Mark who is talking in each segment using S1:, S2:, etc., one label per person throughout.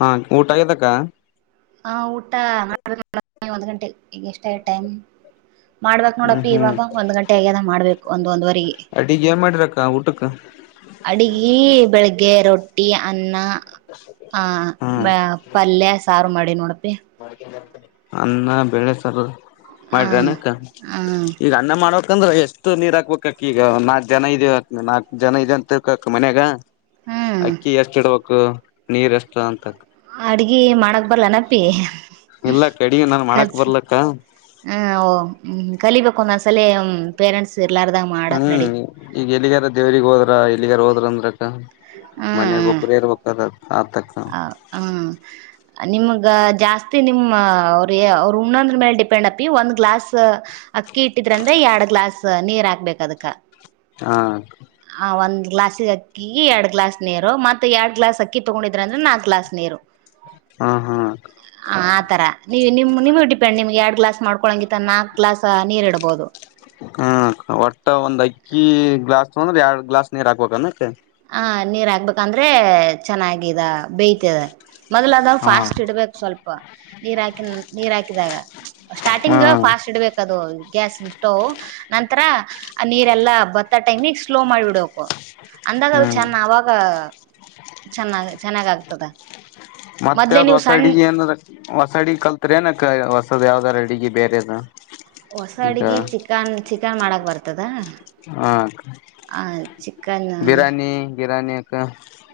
S1: ಹಾ ಊಟಗದಕ್ಕ
S2: ಹಾ ಊಟ ನಾ ಒಂದ್ ಗಂಟೆ ಈ ಎಷ್ಟ ಟೈಮ್ ಮಾಡ್ಬಕ್
S1: ಹ್ಮ್
S2: ನೋಡಪಿ
S1: ಹ್ಮ್
S2: ಇವಾಗ ಒಂದ್ ಗಂಟೆ ಆಗ್ಯದ ಮಾಡ್ಬೇಕು ಒಂದ್ ಒಂದ್ರೆಗೆ
S1: ಅಡಿಗೆ ಏನ್ ಮಾಡಿರಕ್ಕ ಊಟಕ್ಕ
S2: ಅಡಗಿ ಬೆಳಿಗ್ಗೆ ರೊಟ್ಟ [inaudible] ಅನ್ನ ಆ
S1: ಹಾ
S2: ಪಲ್ ಸಾರು ಮಾಡಿ ನೋಡ್ಪಿ
S1: ಅನ್ನ ಬೆೇಳೆ ಸರ್
S2: ಆ
S1: ಮಾಡ್ರಿ ಅನಕ್ಕ
S2: ಹ
S1: ಈಗ ಅನ್ನ ಮಾಡೋ ಯಾಕಂದ್ರ ಎಷ್ಟು ನೀರ್ ಹಾಕ್ಬೇಕಕ್ ಈಗ ನಾಕ್ ಜನ ಇದ ನಾಕಕ್ ಜನ ಇದದೆ ಅಂತಕ್ ಮನ್ಯಾಗ
S2: ಹ್ಮ್
S1: ಅಕ್ಕಿ ಎಷ್ಟ ಇಡ್ಬೇಕು ಕು ನೀರ್ ಎಷ್ಟ್ರ ಅಂತಕ್
S2: ಅಡ್ಗಿ ಮಾಡಕ್ ಬರ್ಲೇನಪ್ಪಿ ಹ್ ಹ್ಮ್
S1: ಇಲ್ಲಕ್ಕ ಅಡಿಗೆ ನಾನ್ ಮಾಡಕ್
S2: ಕಲ್ಸ
S1: ಬರ್ಲಕ್ಕ
S2: ಹ ಓ ಕಲಿಬೇಕ್ ಕೋನ್ನೊಂದ್ ಸಲಿ ಪೇರೆಂಟ್ಸ್ ಇರ್ಲಾರ್ದಾಗ ಮಾಡಕ್ ನಡಿ
S1: ಹ್ಮ್ ಈಗ ಎಲ್ಲಿಗಾರ ದೇವ್ರಿಗ್ ಹೋದ್ರ ಏಲ್ಲಿಗರ್ ಹೋದ್ರಂದ್ರೆ
S2: ಹ್ಮ್
S1: ಮನೆಯಾಗೊಬ್ಬರೇ ಇರ್ಬೇಕಾದ ಆತಕ್ಕ
S2: ಈಗ ಜಾಸ್ತಿ ನಿಮ್ಮ ಅವ್ರೆ ಅವ್ರ ಉಣ್ಣಂದ್ರ ಮೇಲೆ ಡಿಪೆಂಡ್ ಅಪಿ ಒಂದ್ ಗ್ಲಾಸ್ ಅಕ್ಕಿ ಇಟ್ಟಿದ್ರ ಅಂದ್ರೆ ಎರಡ್ ಗ್ಲಾಸ್ ನೀರ್ ಹಾಕ್ಬೇಕ್ ಅದಕ್ಕ.
S1: ಹಾ
S2: ಆ ಒಂದ್ ಗ್ಲಾಸ್ ಅಕ್ಕಿ ಎರಡ್ ಗ್ಲಾಸ್ ನೀರು ಮತ್ತ್ ಎರಡ್ ಗ್ಲಾಸ್ ಅಕ್ಕಿ ತೊಗೊಂಡಿದ್ರ ಅಂದ್ರೆ ನಾಕ್ ಗ್ಲಾಸ್ ನೀರು.
S1: ಹಾ ಹಾ
S2: ಹ ಆ ತರ ನೀವು ನಿಮ ನಿಮ ಡಿಪೆಂಡ್ ನಿಮ್ಗೆ ಯಾವ್ ಗ್ಲಾಸ್ ಮಾಡ್ಕೊಳಂಗಿತ ನಾಕ್ ಗ್ಲಾಸ್ ನೀರ್ ಇಡ್ಬೋದು.
S1: ಹ್ಮ ಒಟ್ಟ ಒಂದ್ ಅಕ್ಕಿ ಗ್ಲಾಸ್ ತಗೊಂದ್ರೆ ಎರಡ್ ಗ್ಲಾಸ್ ನೀರ್ ಹಾಕ್ಬೇಕನತ್ತೆ.
S2: ಹಾ ನೀರ್ ಆಗ್ಬೇಕ್ ಅಂದ್ರೆ ಚೆನ್ನಾಗ ಇದ ಬೇಯ್ತದ ಮೊದ್ಲು ಅದ
S1: ಹಾ
S2: ಫಾಸ್ಟ್ ಇಡ್ಬೇಕು ಸ್ವಲ್ಪ ನೀರ್ ಹಾಕ ನೀರ್ ಹಾಕಿದಾಗ ಸ್ಟಾರ್ಟಿಂಗ್
S1: ಹ್ಮ್
S2: ಫಾಸ್ಟ್ ಇಡ್ಬೇಕ ಅದು ಗ್ಯಾಸ್ ಸ್ಟೋವ್ ನಂತರ ಆ ನೀರೆಲ್ಲಾ ಬತ್ ತ ಟೈಮಿಗ್ ಸ್ಲೋ ಮಾಡ್ ಬಿಡ್ಬೇಕು. ಅಂದಾಗ ಅದ್ ಚೆನ್ನ ಅವಾಗ. ಚೆನ್ನಾಗ ಚೆನ್ನಾಗಾಗ್ತದ.
S1: ಮತ್ತೆ ಅದ್ ಹೊಸ ಅಡಿಗೆ ಏನದ? ಹೊಸ ಅಡಿಗೆ ಕಲ್ತ್ರಿ ಏನಕ್ಕ ಹೊಸದ್ ಯಾವ್ದಾರ ಅಡಿಗೆ ಬೇರೆದ.
S2: ಹೊಸ
S1: ಈಗ
S2: ಅಡ್ಗಿ ಚಿಕನ್ ಚಿಕನ್ ಮಾಡಕ ಬರ್ತದ.
S1: ಹಾ ಅಕ
S2: ಆ ಚಿಕನ್
S1: ಬಿರಾನಿ ಬಿರಾನಿ ಅಕ್ಕ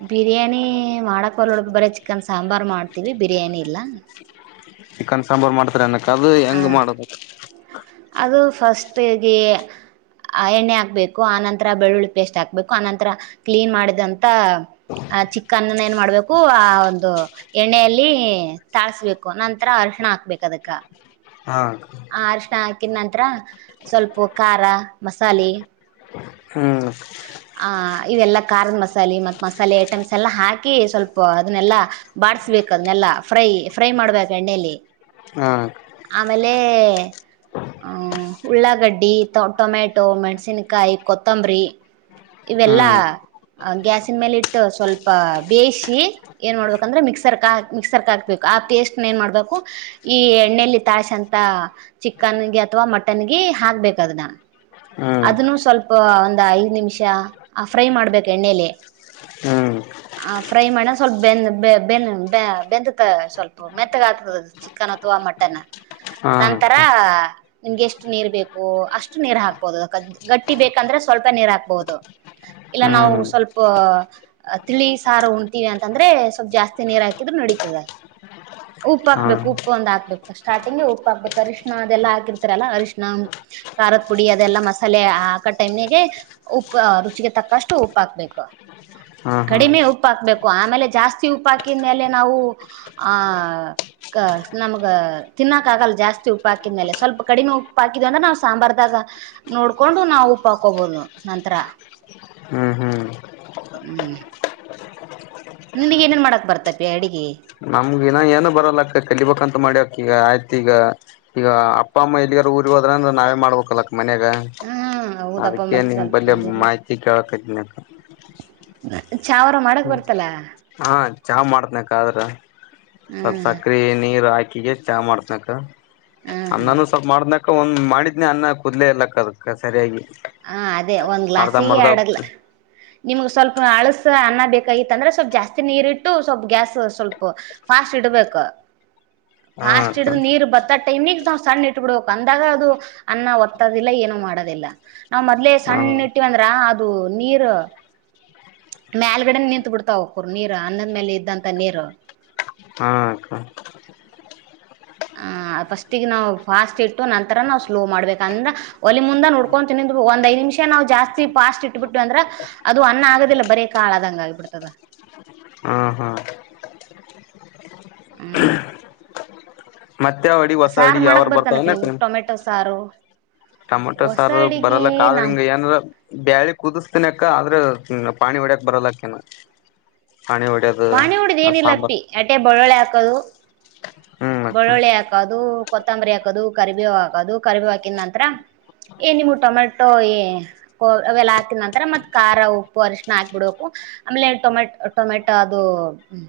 S2: ಬಿರಿಯಾನಿ ಮಾಡಕ್ ಬರೋಲ್ದು ಬರ ಚಿಕನ್ ಸಾಂಬಾರ್ ಮಾಡ್ತೀವಿ, ಬಿರಿಯಾನಿ ಇಲ್ಲ.
S1: ಚಿಕನ್ ಸಾಂಬಾರ್ ಮಾಡ್ತೀರ ಅನ್ನುಕ್? ಅದು ಹೆಂಗ್
S2: ಆ
S1: ಮಾಡದದು?
S2: ಅದು ಫಸ್ಟ್ ಗೆ ಅ ಎಣ್ಣೆ ಹಾಕ್ಬೇಕು, ಆನಂತರ ಬೆಳ್ಳುಳ್ಳಿ ಪೇಸ್ಟ್ ಹಾಕ್ಬೇಕು, ಆನಂತರ ಕ್ಲೀನ್ ಮಾಡಿದಂತ ಆ ಚಿಕ್ಕನ್ನುನ ಏನ್ ಮಾಡ್ಬೇಕು ಆ ಒಂದು ಎಣ್ಣೆಯಲ್ಲಿ ತಾಳ್ಸ್ಬೇಕು ನಂತರ ಅರ್ಶಣ ಹಾಕ್ಬೇಕು ಅದಕ್ಕ
S1: ಆ
S2: ಆ ಅರಶಣ ಹಾಕಿದ ನಂತ್ರ ಸ್ವಲ್ಪು ಖಾರ ಮಸಾಲೆ
S1: ಹ್ಮ್
S2: ಆ ಇವೆಲ್ಲ ಖಾರದ ಮಸಾಲಿ ಮತ್ ಮಸಾಲೆ ಐಟಮ್ಸ್ ಎಲ್ಲ ಹಾಕಿ ಸ್ವಲ್ಪ ಅದನ್ನೆಲ್ಲ ಬಾಡಿಸಬೇಕು ಅದನ್ನೆಲ್ಲ ಫ್ರೈ ಫ್ರೈ ಮಾಡ್ಬೇಕ್ ಎಣ್ಣೆಲ್ಲಿ.
S1: ಹಾ
S2: ಆಮೇಲೆ ಉಳ್ಳಾಗಡ್ಡಿ ಟೊಮೆಟೊ ಮೆಣ್ಸಿನ್ಕಾಯಿ ಕೊತ್ತಂಬರಿ ಇವೆಲ್ಲ
S1: ಹ್ಮ್
S2: ಗ್ಯಾಸಿನ್ ಮೇಲಿಟ್ಟು ಸ್ವಲ್ಪ ಬೇಯಿಸಿ ಏನ್ ಮಾಡ್ಬೇಕಂದ್ರೆ ಮಿಕ್ಸರ್ ಕಾ ಮಿಕ್ಸರ್ಕಾಕ್ಬೇಕು ಆ ಪೇಸ್ಟ್ನೇನ್ ಮಾಡ್ಬೇಕು ಈ ಎಣ್ಣೆಲ್ಲಿ ತಾಳ್ಸಂತ ಚಿಕನ್ಗೆ ಅಥವಾ ಮಟನ್ಗೆ ಹಾಕ್ಬೇಕ್ ಅದುನ್ನ
S1: ಹ್ಮ್
S2: ಅದುನ್ನು ಸ್ವಲ್ಪ ಒಂದ ಐ ನಿಮಿಷ ಆ ಫ್ರೈ ಮಾಡ್ಬೇಕು ಎಣ್ಣೇಲಿ
S1: ಹ್ಮ್
S2: ಆ ಫ್ರೈ ಮಾಡ ಸ್ವಲ್ಪ ಬೆಂದ್ ಬೆ ಬೆ ಬೆನ್ ಬ್ಯಾ ಬೆಂದತ್ ಸ್ವಲ್ಪು, ಮೆತ್ತಗಾತದದು ಚಿಕನ್ ಅಥವಾ ಮಟನ್.
S1: ಹಾ
S2: ನಂತರ ನಿಮ್ಗೆಷ್ಟು ನೀರ್ ಬೇಕು ಅಷ್ಟು ನೀರು ಹಾಕ್ಬೋದು ಗಟ್ಟಿ ಬೇಕಂದ್ರೆ ಸ್ವಲ್ಪ ನೀರು ಹಾಕ್ ಬೋದು ಇಲ್ಲ ನಾವು
S1: ಹ್ಮ್
S2: ಸ್ವಲ್ಪ ತಿಳಿ ಸಾರು ಉಣ್ತೀವಿ ಅಂತಂದ್ರೆ ಸ್ವಲ್ಪ್ ಜಾಸ್ತಿ ನೀರ್ ಹಾಕಿದ್ರು ನಡೀತದ. ಉಪ್
S1: ಹಾ
S2: ಹಾಕ್ಬೇಕು ಉಪ್ಪೊಂದ್ ಹಾಕ್ಬೇಕು ಫರ್ಸ್ಟ್ ಸ್ಟಾರ್ಟಿಂಗ್ಗೆ ಉಪ್ ಹಾಕ್ಬೇಕು ಅರಿಶ್ಣ ಅದೆಲ್ಲಾ ಹಾಕಿರ್ತಾರಲ್ಲ ಅರಿಶ್ಣ, ಖಾರದ ಪುಡಿ ಅದೆಲ್ಲಾ ಮಸಾಲೆ ಹಾಕ ಟೈಮ್ನಾಗೆ ಉಪ್ಪ ರುಚಿಗೆ ತಕ್ಕಷ್ಟು ಉಪ್ ಹಾಕ್ಬೇಕು,
S1: ಹಾ ಹಾ
S2: ಕಡಿಮೆ ಉಪ್ಪಾಕ್ಬೇಕು ಆಮೇಲೆ ಜಾಸ್ತಿ ಉಪ್ ಹಾಕಿದ್ ಮೇಲೆ ನಾವು ಆ ಕ ನಮಗ ತಿನ್ನಕ್ ಆಗಲ್ ಜಾಸ್ತಿ ಉಪ್ಪಾಕಿದ್ಮೇಲೆ ಸ್ವಲ್ಪ ಕಡಿಮೆ ಉಪ್ ಹಾಕಿದೋ ಅಂದ್ರೆ ನಾವು ಸಾಂಬಾರದಾಗ ನೋಡ್ಕೊಂಡು ನಾವು ಉಪ್ಪಾಕೋಬೋದು. ನಂತರ
S1: ಹ್ಮ್ ಹ್ಮ್
S2: ಹ್ಮ್ ನಿನಿಗೇನೇನ್ ಮಾಡಕ್ ಬರ್ತತಿ ಅಡಿಗಿ?
S1: ನಮ್ಗ ಇನ್ನ ಏನು ಬರಲ್ಲಕ್ಕ ಕಲಿಬೇಕಂತ ಮಾಡ್ಯಕ್ ಈಗ ಆಯ್ತ್ ಈಗ, ಈಗ ಅಪ್ಪ ಅಮ್ಮ ಎಲ್ಲಿಗಾರ ಊರಿಗೆ ಹೋದ್ರಂದ್ರೆ ನಾವೇ ಮಾಡ್ಬೇಕಲ ಮನೆಗ
S2: ಹ್ಮ್ ಹೌದಪ್ಪ
S1: ಅದುಕ್ಕೆ
S2: ಮತ್
S1: ನಿಮ್
S2: ಸ್ವಲ್ಪ
S1: ಬಳ್ಳೆ
S2: ಕಲಿಬೇಕು
S1: ಮಾಹಿತಿ ಕೇಳಕತ್ತೀನಿ ಅಕ್ಕ.
S2: [unintelligible] ಮಾಡಕ್
S1: ಹ್ಮ್
S2: ಬರ್ತಲ್ಲ
S1: ಹಾಂ ಚಾ ಮಾಡ್ತಿನಕ್ಕ ಆದ್ರ ಸ್ವಲ್ಪ್
S2: ಹ್ಮ್
S1: ಸಕ್ರಿ ನೀರು ಹಾಕ್ ಕಿನೇ ಚಾ ಮಾಡ್ತನಕ್ಕ.
S2: ಹ್ಮ್ ಹ್ಮ್
S1: ಅನ್ನಾನು ಸ್ವಲ್ಪ್ ಮಾಡ್ತಿನಕ್ ಅಕ್ಕ ಒಂದ್ ಮಾಡಿದನೆ ಅನ್ನ ಕೂಗ್ಲೆ ಇಲ್ಲಕ್ಕ ಅದಕ್ಕ ಸರಿಯಾಗಿ.
S2: ಹಾಂ ಅದೇ ಒಂದ್
S1: ಅರ್ಧ
S2: ಗ್ಲಾಸೀ
S1: ಮರ್ಧ
S2: ಅಡಗ್ಲ ನಿಮ್ಗ್ ಸ್ವಲ್ಪ ಅಳಸ ಅನ್ನ ಬೇಕಾಗಿತ್ತಂದ್ರೆ ಸ್ವಲ್ಪ್ ಜಾಸ್ತಿ ನೀರ್ ಇಟ್ಟು ಸ್ವಲ್ಪ್ ಗ್ಯಾಸ್ ಸ್ವಲ್ಪ ಫಾಸ್ಟ್ ಇಡ್ಬೇಕು.
S1: ಹಾ
S2: ಫಾಸ್ಟ್
S1: ಅಕ್ಕ
S2: ಇಡ್ದ ನೀರ್ ಬತ್ತ ಟೈಮ್ಗೆ ನಾವ್ ಸಣ್ ಇಟ್ಬಿಡ್ಬೇಕು ಅಂದಾಗ ಅದು ಅನ್ನ ಒತ್ತದಿಲ್ಲ ಏನು ಮಾಡೋದಿಲ್ಲ. ನಾವ್ ಮೊದ್ಲೆೇ
S1: ಹಾ
S2: ಸಣ್ ಇಟ್ಟಿವಂದ್ರ ಅದು ನೀರು ಮೇಲ್ಗಡೆ ನಿಂತ ಬಿಡ್ತಾವ ಹುಕ್ಕುರ್ ನೀರ ಅನ್ನದ್ ಮೇಲ್ ಇದ್ದಂತ ನೀರು.
S1: ಹಾ ಅಕ್ಕ
S2: ಆ ಫಸ್ಟಿಗ್ ನಾವು ಫಾಸ್ಟ್ ಇಟ್ಟು ನಂತರ ನಾವ್ ಸ್ಲೋ ಮಾಡ್ಬೇಕ್ ಅಂದ್ರ ಒಲಿ ಮುಂದ ನೋಡ್ಕೊಂತ ನಿಂದ್ಬೆಕ್ ಒಂದ್ ಐದ್ ನಿಮಿಷ ನಾವ್ ಜಾಸ್ತಿ ಫಾಸ್ಟ್ ಇಟ್ಬಿಟ್ವಿ ಅಂದ್ರ ಅದು ಅನ್ನ ಆಗದಿಲ್ಲ ಬರೇ ಕಾಳದಂಗ ಆಗ್ಬಿಡ್ತದ.
S1: ಹಾ ಹಾ
S2: ಹ್ಮ್
S1: ಮತ್ತಾವಡಿಗ್ ಹೊಸ
S2: ಸಾರ್
S1: ಅಡಿಗಿ ಯಾವಾರ
S2: ಮಾಡಕ್ ಬರ್ತಾನಪ್ಪಿ
S1: ಬರ್ತಾವೇನ್
S2: ನಿಂಗ್
S1: ಅಕ್ಕಾರೆ
S2: ಟೊಮೆಟೊ ಸಾರು
S1: ಟಮಟೊ
S2: ಹೊಸ
S1: ಸಾರು
S2: ಅಡಿಗಿ
S1: ಬರಲಕ್ಕ, ಆದ್ರ
S2: ನಾ
S1: ಹಿಂಗ್ ಏನಾರ ಬ್ಯಾಳಿ ಕುದುಸ್ತೀನಕ್ಕ ಆದ್ರೆ ಇನ್ನ ಪಾಣಿ ಒಡ್ಯಕ್ ಬರಲಕಿನ್ನ.
S2: ಪಾಣಿ ಹೊಡಿದ್ ಏನಿಲ್ಲಪ್ಪಿ ಅಟೆ ಬಳ್ಳೊಳ್ಳೆ ಹಾಕ್ ಕದು
S1: ಹ್ಮ್ ಅಕ್ಕ
S2: ಬಳ್ಳುಳ್ಳಿ ಹಾಕದು, ಕೊತ್ತಂಬರಿ ಹಾಕದು, ಕರಿಬೇವ್ ಹಾಕದು, ಕರಿಬೇವ್ ಹಾಕಿದ್ ನಂತರ ಎಣ್ಣಿಮು ಟೊಮೆಟೊ ಏ ಕೊ ಅವೆಲ್ಲ ಹಾಕಿದ್ ನಂತರ ಮತ್ ಖಾರ ಉಪ್ಪು ಅರಶಣ ಹಾಕ್ಬಿಡ್ಬೇಕು. ಆಮೇಲೆ ಟೊಮೆ ಟೊಮೆಟೊ ಅದು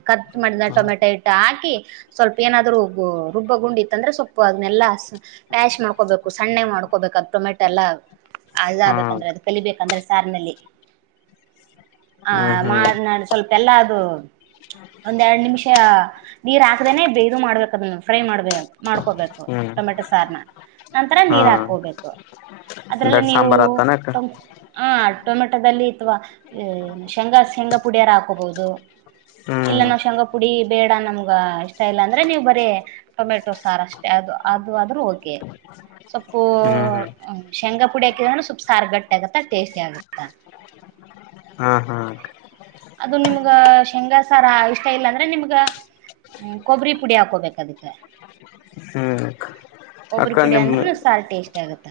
S2: ಕಟ್ ಮಾಡಿದ ಟೊಮೆಟೊ ಇಟ್ಟ ಹಾಕಿ ಸ್ವಲ್ಪ್ ಏನಾದ್ರು ಬೂ ರುಬ್ಬ ಗುಂಡಿತ್ತಂದ್ರೆ ಸಲ್ಪ್ ಅದನ್ನೆಲ್ಲಾ ಮ್ಯಾಶ್ ಮಾಡ್ಕೋಬೇಕು, ಸಣ್ಣಗ್ ಮಾಡ್ಕೋಬೇಕು ಅದು ಟೊಮೆಟೊ ಎಲ್ಲ ಅದು
S1: ಹ್ಮ
S2: ಇದಾಗಬೇಕಂದ್ರೆ ಅದು ಕಲಿಬೇಕಂದ್ರೆ ಸಾರಿನಲ್ಲಿ ಆ
S1: ಹ್ಮ್ ಹ್ಮ್
S2: ಮಾಡ್ ನಾಡ್ ಸ್ವಲ್ಪ ಎಲ್ಲಾ ಅದು ಒಂದೆರ್ಡ್ ನಿಮಿಷ ನೀರ್ ಹಾಕದೇನೆ ಇದು ಮಾಡ್ಬೇಕ್ ಫ್ರೈ ಮಾಡ್ಬೇ ಮಾಡ್ಕೋಬೇಕು
S1: ಹ್ಮ್
S2: ಟೊಮೆಟೊ ಸಾರ್ನ ನಂತರ
S1: ಹಾ
S2: ನೀರ್ ಹಾಕೋಬೇಕು. ಅದ್ರಲ್ಲಿ
S1: ದಡ್
S2: ನೀವು
S1: ಸಾಂಬಾರ್ ಆತಾನಕ್ಕ
S2: ಟಂ ಆ ಟೊಮೆಟೋದಲ್ಲಿ ಅಥವಾ ಈ ಶೇಂಗಾ ಶೇಂಗಾ ಪುಡಿಯಾರ ಹಾಕೋಬೋದು, ಇಲ್ಲ
S1: ಹ್ಮ್
S2: ನಾವ್ ಶೇಂಗಾ ಪುಡಿ ಬೇಡ ನಮ್ಗ ಇಷ್ಟ ಇಲ್ಲ ಅಂದ್ರೆ ನೀವು ಬ ರೆ ಟೊಮೆಟೊ ಸಾರಷ್ಟೆ ಅದು, ಅದು ಆದ್ರೂ ಓಕೆ ಸಪ್ಪು ಹ್ಮ್ ಶೇಂಗಾ ಪುಡಿ ಹಾಕಿದ್ರೇನು ಸಲ್ಪ್ ಸಾರು ಗಟ್ಟಿ ಆಗತ್ತ ಟೇಸ್ಟಿ ಆಗುತ್ತ.
S1: ಹಾ ಹಾ
S2: ಅದು ನಿಮ್ಗ ಶೇಂಗಾಸಾರ ಇಷ್ಟ ಇಲ್ಲ ಅಂದ್ರೆ ನಿಮ್ಗ ಕೊಬ್ಬರಿ ಪುಡಿ ಹಾಕೋಬೇಕದಕ್ಕೆ.
S1: ಹ್ಮ್
S2: ಒಬ್ರು
S1: ಅಕ್ಕ
S2: ಪುಡಿ
S1: ನಿಮ್
S2: ಅಂದ್ರುನು ಸಾರ್ ಟೇಸ್ಟಿ ಆಗುತ್ತ.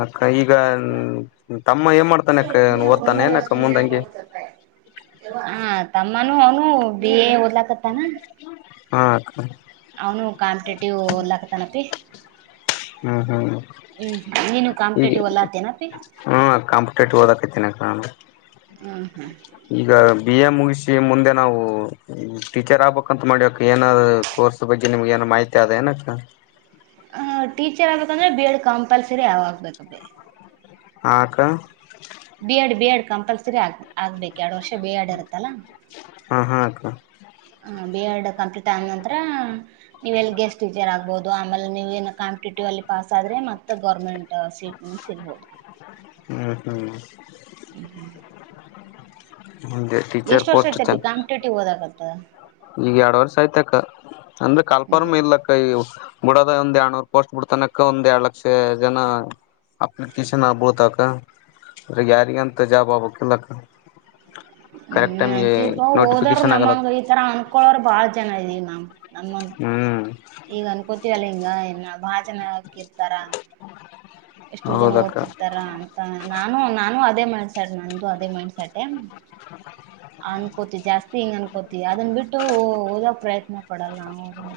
S1: ಅಕ್ಕ ಈಗ ನ್ ಟಪ್ ಅಮ್ಮ ಏನ್ ಮಾಡ್ತಾನೆ ಅಕ್ಕ ಓದ್ತಾನೆ ಏನಕ್ಕ ಮುಂದಂಗೆ.
S2: ಹ ತಮ್ಮನೂ ಅವ್ನು ಬಿ ಎ ಓದ್ಲಕತ್ತಾನ.
S1: ಹಾಂ ಅಕ್ಕ.
S2: ಅವ್ನು ಕಾಂಪಿಟೇಟಿವ್ ಓದ್ಲಾ ಕತಾನ್ ಅಪ್ಪಿ ಹ್ಮ್. ನೀನು
S1: ಹಿಗೆ
S2: ಕಾಂಪಿಟೇಟಿವ್ ಓದ್ಲಾತೇನಪ್ಪಿ
S1: ಹ್ಮ ಕಾಂಪಿಟೇಟಿವ್ ಓದಕ್ ಕತಿನ್ ಅಕ್ಕ ನಾನು.
S2: ಹಾ ಹ.
S1: ಈಗ ಬಿ ಎ ಮುಗಿಸಿ ಮುಂದೆ ನಾವು ಟೀಚರ್ ಆಗ್ಬೇಕಂತ ಮಾಡ್ಯಕ್ ಏನ ಕೋರ್ಸ್ ಬಗ್ಗೆ ನಿಮ್ಗೆ ಏನ ಮಾಹಿತಿ ಅದ ಏನಕ್ಕ.
S2: ಹ ಟೀಚರ್ ಆಗ್ಬೇಕಂದ್ರೆ ಬಿ ಎಡ್ ಕಂಪಲ್ಸರಿ ಯಾವಾಗ್ಬೇಕ್ ಅಬಿ.
S1: ಹ ಅಕ್ಕ.
S2: B Ed B Ed compulsory ಆಗ್ ಆಗ್ಬೇಕು ಎರಡ್ ವರ್ಷ ಬಿ ಎಡ್ ಇರುತ್ತಲ್ಲಾ.
S1: ಅ ಹ ಅಕ್ಕ.
S2: ಬಿ ಎಡ್ ಕಂಪ್ಲೀಟ್ ಆದಂದ ನಂತರ ನೀವುಲ್ಲಿ ಗೆಸ್ಟ್ ಟೀಚರ್ ಆಗ್ಬಹುದು ಆಮೇಲೆ ನೀವು ನ ಕಾಂಪಿಟೇಟಿವ್ ಅಲ್ಲಿ ಪಾಸ್ ಆದ್ರೆ ಮತ್ತೆ ಗೌರ್ಮೆಂಟ್ ಸೀಟ್ ಸಿಗ್ಬಹುದು
S1: ಹ್ಮ್
S2: ಇ [inaudible]
S1: ಹ್ಮ್ ಟೀಚರ್
S2: ಎಷ್ಟು ವರ್ಷ
S1: ಪೋಸ್ಟ್
S2: ಇಟತಿ
S1: ಚ
S2: ಕಾಪಿಟೇಟಿವ ಹೋದಾಗಂತ ದ [inaudible]
S1: ಈಗ ಎರಡ್ ವರ್ಷ ಆಯ್ತ ಅಕ್ಕ ಅಂದ್ರೆ ಕಾಲ್ಪಾರಮ ಇಲಕ್ಕ ಈ ಬಿಡದ ಒಂದ್ ಎರಡ್ನೂರ್ ಪೋಸ್ಟ್ ಬಿಡ್ತನಕ್ಕ ಒಂದ್ ಎರಡ್ ಲಕ್ಷ ಜನ ಅಪ್ಲಿಕೇಶನ್ ಆಗ್ಬಿಡ್ತಕ್ಕ ಅ್ರ ಯಾರಿಗ ಅಂತ ಜಾಬ್ ಆಬಕ್ಿಲ್ಲಕ್ಕ
S2: ಹ್ಮ್ ಅಂತ ಹೋದಾರ
S1: ನೋಟಿಫಿಕೇಶನ್ ಆಗಲ್ಲ
S2: ನಮ್ಮಂಗ ಈತರ ಅ ಅವರು ಬಾಳ ಜನ ಇದೀವಿ ನಾ್
S1: ಹ್ಮ್
S2: ಇವಲ್ಲ ಹಿಂಗ ಇನ್ನ ಭಾಜನೆ ಹಾಕಿರ್ತಾರ ಎಷ್ಟೋ ಜನ
S1: ಹೌದಕ್ಕ
S2: ಓದತಿರ್ತಾರ ಅಂತ ನಾನು ನಾನು ಅದೇ ಮಾಡಸಾಟೆ ನ್ದ ಅದೇ ಮಾಡಸಾಟೆ ಅನ್ಕೋತಿ ಜಾಸ್ತಿ ಹಿಂಗ ಅನ್ಕೋತಿವಿ ಅದನ್ ಬಿಟ್ಟು ಓದಕ ಪ್ರಯತ್ನ ಪಡಲ್ಲ ಹದತಿ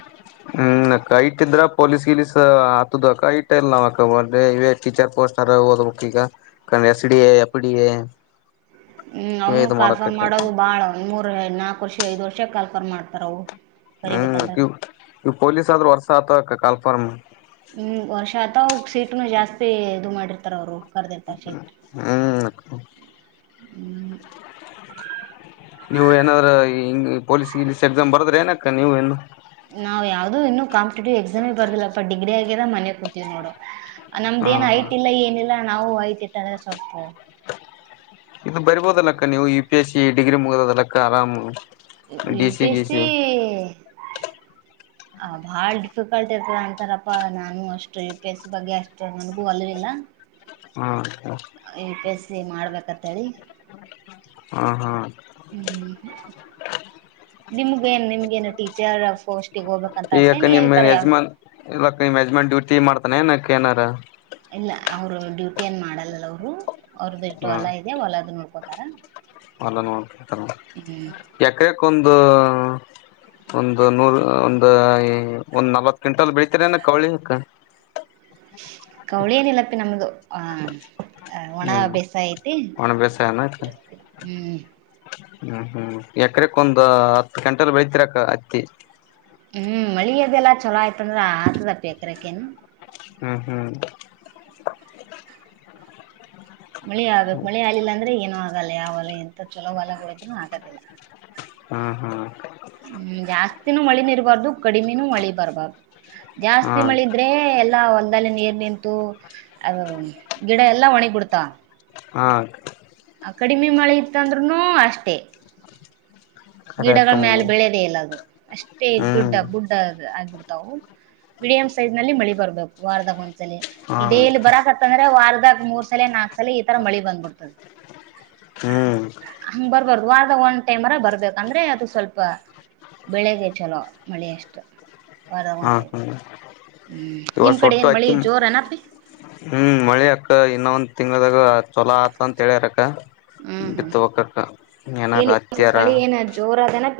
S1: ಇ ಕ ಇಟ್ದ್ರ ಪೊಲೀಸ್ ಗಿಲೀಸ್ ಹತದಕ ಇಟ್ ಇಲ್ಲ ನ ಇ ಟೀಚರ್ ಪೋಸ್ಟ್ ಓದ್ಬೇಕಕ್ ಈಗ S D A F D A
S2: ಹ್ಮ್
S1: ಇವೇ
S2: ಅವ್ನು
S1: ಇದು
S2: ಕಲ್ಫಾರನ್
S1: ಮಾಡಕಕ್ಕ
S2: ಮಾಡೋದು ಬಾಳ ಮೂರ್ ನಾಲ್ಕು ವರ್ಷ ಐದು ವರ್ಷ ಕಾಲ್ಕರ್ ಮಾಡ್ತಾರವು
S1: ಪೊಲೀಸ್ ಆದ್ರರು ವರ್ಷತ ಕ ಪರ್ಮು
S2: ಹ್ಮ್ ವರ್ಷ ಆತ ಸೀಟ್ನು ಜಾಸ್ತಿ ಇದು ಮಾಡಿರ್ತಾರ ಅವರು ಕರ್ದಿರ್ತ ಸೀಟ್
S1: ಹ್ಮ್
S2: ಹ್ಮ್
S1: ನೀವು ಏನಾದ್ರ ಹಂಗ ಪೊಲೀಸ್ ಇಲೀಸ್ ಎಕ್ಸಾಮ್ ಬರದ್ರೆ ಏನಕ್ಕ ನೀವು ಏನು
S2: ನಾವ್ ಯಾವ್ದು ಇನ್ನುೂ ಕಾಂಪಿಟೇಟಿವ್ ಎಕ್ಸಾಮಿ ಬರ್ದಿಲ್ಲಪ್ಪ ಡಿಗ್ರಿ ಆಗ್ಯಿದ ಮನ್ಯ ಕುೂತೀವಿ ನೋಡು
S1: ಹಾ
S2: ನಮ್ದ ಏನ್
S1: ಹಾ
S2: ಐಟ್ ಇಲ್ಲ ಏನಿಲ್ಲ ನಾವು ಐಟ್ ಇತ್ತ್ರೆ ಸ್ವಲ್ಪು
S1: ಇದು ಬರಿಬೋದ ಅಲ್ಲಕ್ಕ ನೀವು U P S C degree D C
S2: UPSC
S1: ಗೀಸಿ
S2: ಆ ಬಾಳ ಡಿಫಿಕಲ್ಟ್ ಇರ್ತರ ಅಂತಾರಪ್ಪಾ ನಾನು ಅಷ್ಟು ವಿ ಪಸ್ ಬಗ್ಗೆ ಅಷ್ಟು ನನಗೂ ಹೊಲವಿಲ್ಲ
S1: ಹ್ಮ್
S2: ಸೇ ಮಾಡ್ಬೇಕತ್ತಳಿ
S1: ಹ ಹಾ
S2: ಹ್ಮ್ ನಿಮ್ಗ ನ್ ನಿಮ್ಗ ನು ಟೀಚರ್ ಫೋಸ್
S1: ಈ ಯಾಕ ನಿಮ್ಮ ಯಜಮಾನ್ ಇಲ್ಲಾ ಯಜಮಾನ್ ಡ್ಯೂಟಿ ಮಾಡ್ತ ನೇನಕ್ಕ ಏನಾರ
S2: ಇಲ್ಲ ಅವರು ಡ್ಯೂಟಿಯ ಏನು ಮಾಡಲ್ಲಲ್ಲ ಅವರು ಅವ್ರದ್ದ ಇಟ್ಟು ಅಲ್ಲ ಇದೆಯ ಹೊಲದ್ ನೋಡ್ ನೋಡ್ಕೋತರ
S1: ಓಲಾ ನೋಡ್ಕೋತರ ಒಂದು ಒಂದು ನೂರ ಒಂದು ಒಂದ್ ನಲವತ್ ಕ್ವಿಂಟಲ್ ಬೆಳತರಿ ಏನ ಕವಳಿಕ
S2: ಕೌಳಿ ಏನಲಪ್ಪಿ ನಮ್ದು ಆಹ ಒಣ
S1: ಹ್ಮ್
S2: ಬೇಸಾಯ ಐತ
S1: ಒಣ ಬೇಸಾಯ
S2: ಹ್ಮ್
S1: ಹ್ಮ್ ಹ್ಮ್ ಎಕ್ರಕ ಒಂದ್ ಹತ್ತು ಕ್ವಿಂಟಲ್ ಬೆಳತಿರಕ್ಕ ಹತ್ತಿ
S2: ಹ್ಮ್ ಮಳಿ ಅದೆಲ್ಲ ಛಲೋ ಆಯ ತಂದ್ರ ಆತದಪ್ಪಿ ಎಕ್ರಕ್ಕ ನು
S1: ಹ್ಮ್ ಹ್ಮ್
S2: ಮಳೆ ಆಗ್ಬೇಕು ಮಳೆ ಆಲಿಲಾ ಅಂದ್ರೆ ಏನ ಆಗಲ್ಲ ಯಾವಲ್ಲ ಎಂತ ಚೊಲೋ ಹೊಲಗಳಿದ್ರು ಆಗದಿಲ್ಲ
S1: ಹ್ಮ್ ಹ್ಮ್
S2: ಹ್ಮ್ ಜಾಸ್ತಿನೂ ಮಳಿನ ಇರ್ಬಾರ್ದು ಕಡಿಮಿನೂ ಮಳಿ ಬರ್ಬ
S1: ಹಾ
S2: ಜಾಸ್ತಿ ಮಳಿದ್ರೆ ಎಲ್ಲಾ ಹೊಲ್ದಲ್ಲಿ ನೀರ್ ನಿಂತು ಅ ಗಿಡ ಎಲ್ಲಾ ಒಣಗ ಬಿಡ್ತ
S1: ಹಾ
S2: ಆ ಕಡಿಮೆ ಮಳೆ ಇತ್ತಂದ್ರುನು ಅಷ್ಟೇ ಗಿಡಗಳ
S1: ಕರಕಮ್ಮ
S2: ಮ್ಯಾಲ ಬೆಳೆಯದೇ ಇಲ್ಲ ಅದು ಅಷ್ಟೇ ಬುಡ್ಡ
S1: ಹ್ಮ್
S2: ಬುಡ್ಡ ಆಗ್ಬಿಡ್ತವು ಮೀಡಿಯಂ ಸೈಜ್ ನಲ್ಲಿ ಮಳಿ ಬರ್ಬೇಕು ವಾರದಾಗ ಒಂದ್ಸಲ
S1: ಹಾ
S2: ಡೇಲಿ ಬರಕತ ವಾರದಾಗ ಮೂರ್ ಸಲ ನಾಕ ಸಲ ಈ ತರ ಮಳಿ ಬಂದ್ಬಿಡ್ತದೆ
S1: ಹ್ಮ್
S2: ಹಂಗ ಬರ್ಬಾರ್ದ ವಾರದ ಒಂದ್ ಟೈಮ್ರ ಬರ್ಬೇಕು ಅಂದ್ರೆ ಅದು ಸ್ವಲ್ಪ ಬೆಳೆಗೆ ಚಲೋ ಮಳೆಯಷ್ಟು ವಾರದಗಂಟೈ
S1: ಇವಾಗ ಒಟ್ಟು ಅತಿ
S2: ಜೋರನಪಿ
S1: ಹ್ಮ್ ಮಳೆ ಅಕ್ಕ ಇನ್ನ ಒಂದು ತಿಂಗಳದಾಗ ಚೊಲೋ ಆತ ಅಂತ ಹೇಳ್ಯಾರಕ್ಕ
S2: ಹ್ಮ್ ಹ್ಮ್
S1: ಬಿತ್ತುವಕ್ಕಕ್ಕ ಏನಾರ ಹತ್ಯಾರ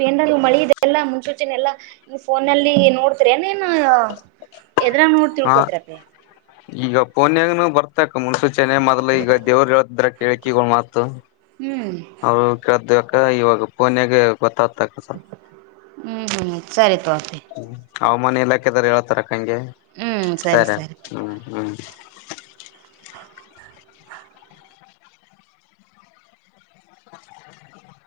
S2: ಏನಾದ್ರೂ ಮಳಿ ಎಲ್ಲ ಮುಂಚೂಚಿನ ಎಲ್ಲಾ ಇ ಫೋನಲ್ಲಿ ನೋಡ್ತರಿ ಏನೇನ್ ಎದ್ರಾಗ ನೋಡಿ
S1: ಹಾ
S2: ತಿಳಕೋತಿರಪ್ಪಿ
S1: ಈಗ ಪೋನಾಗ ಬರ್ತಕ್ ಮುನ್ಸೂಚನೆ ಮೊದಲು ಈಗ ದೇವರು ಹೇಳತಿದ್ರ ಹೇಳಿಕಿಗಳು ಮಾತು
S2: ಹ್ಮ್
S1: ಅವರು ಕೇಳತ ಹ ಇವಾಗ ಫೋನ್ನ್ಯಾಗ ಗೊತ್ತತ್ ಎಕ್ಕ
S2: ಹ್ಮ್ ಹ್ಮ್ ಸರಿ ತತ
S1: ಹವಾಮಾನ ಇಲಾಖೆರು ಹ ಹೇಳಳ್ತಾರ ಗೆ
S2: ಹ್ಮ್
S1: [unintelligible]
S2: ಸರಿ
S1: ಸರ ಹ್ಮ್ ಹ್ಮ್
S2: ಹ [unintelligible]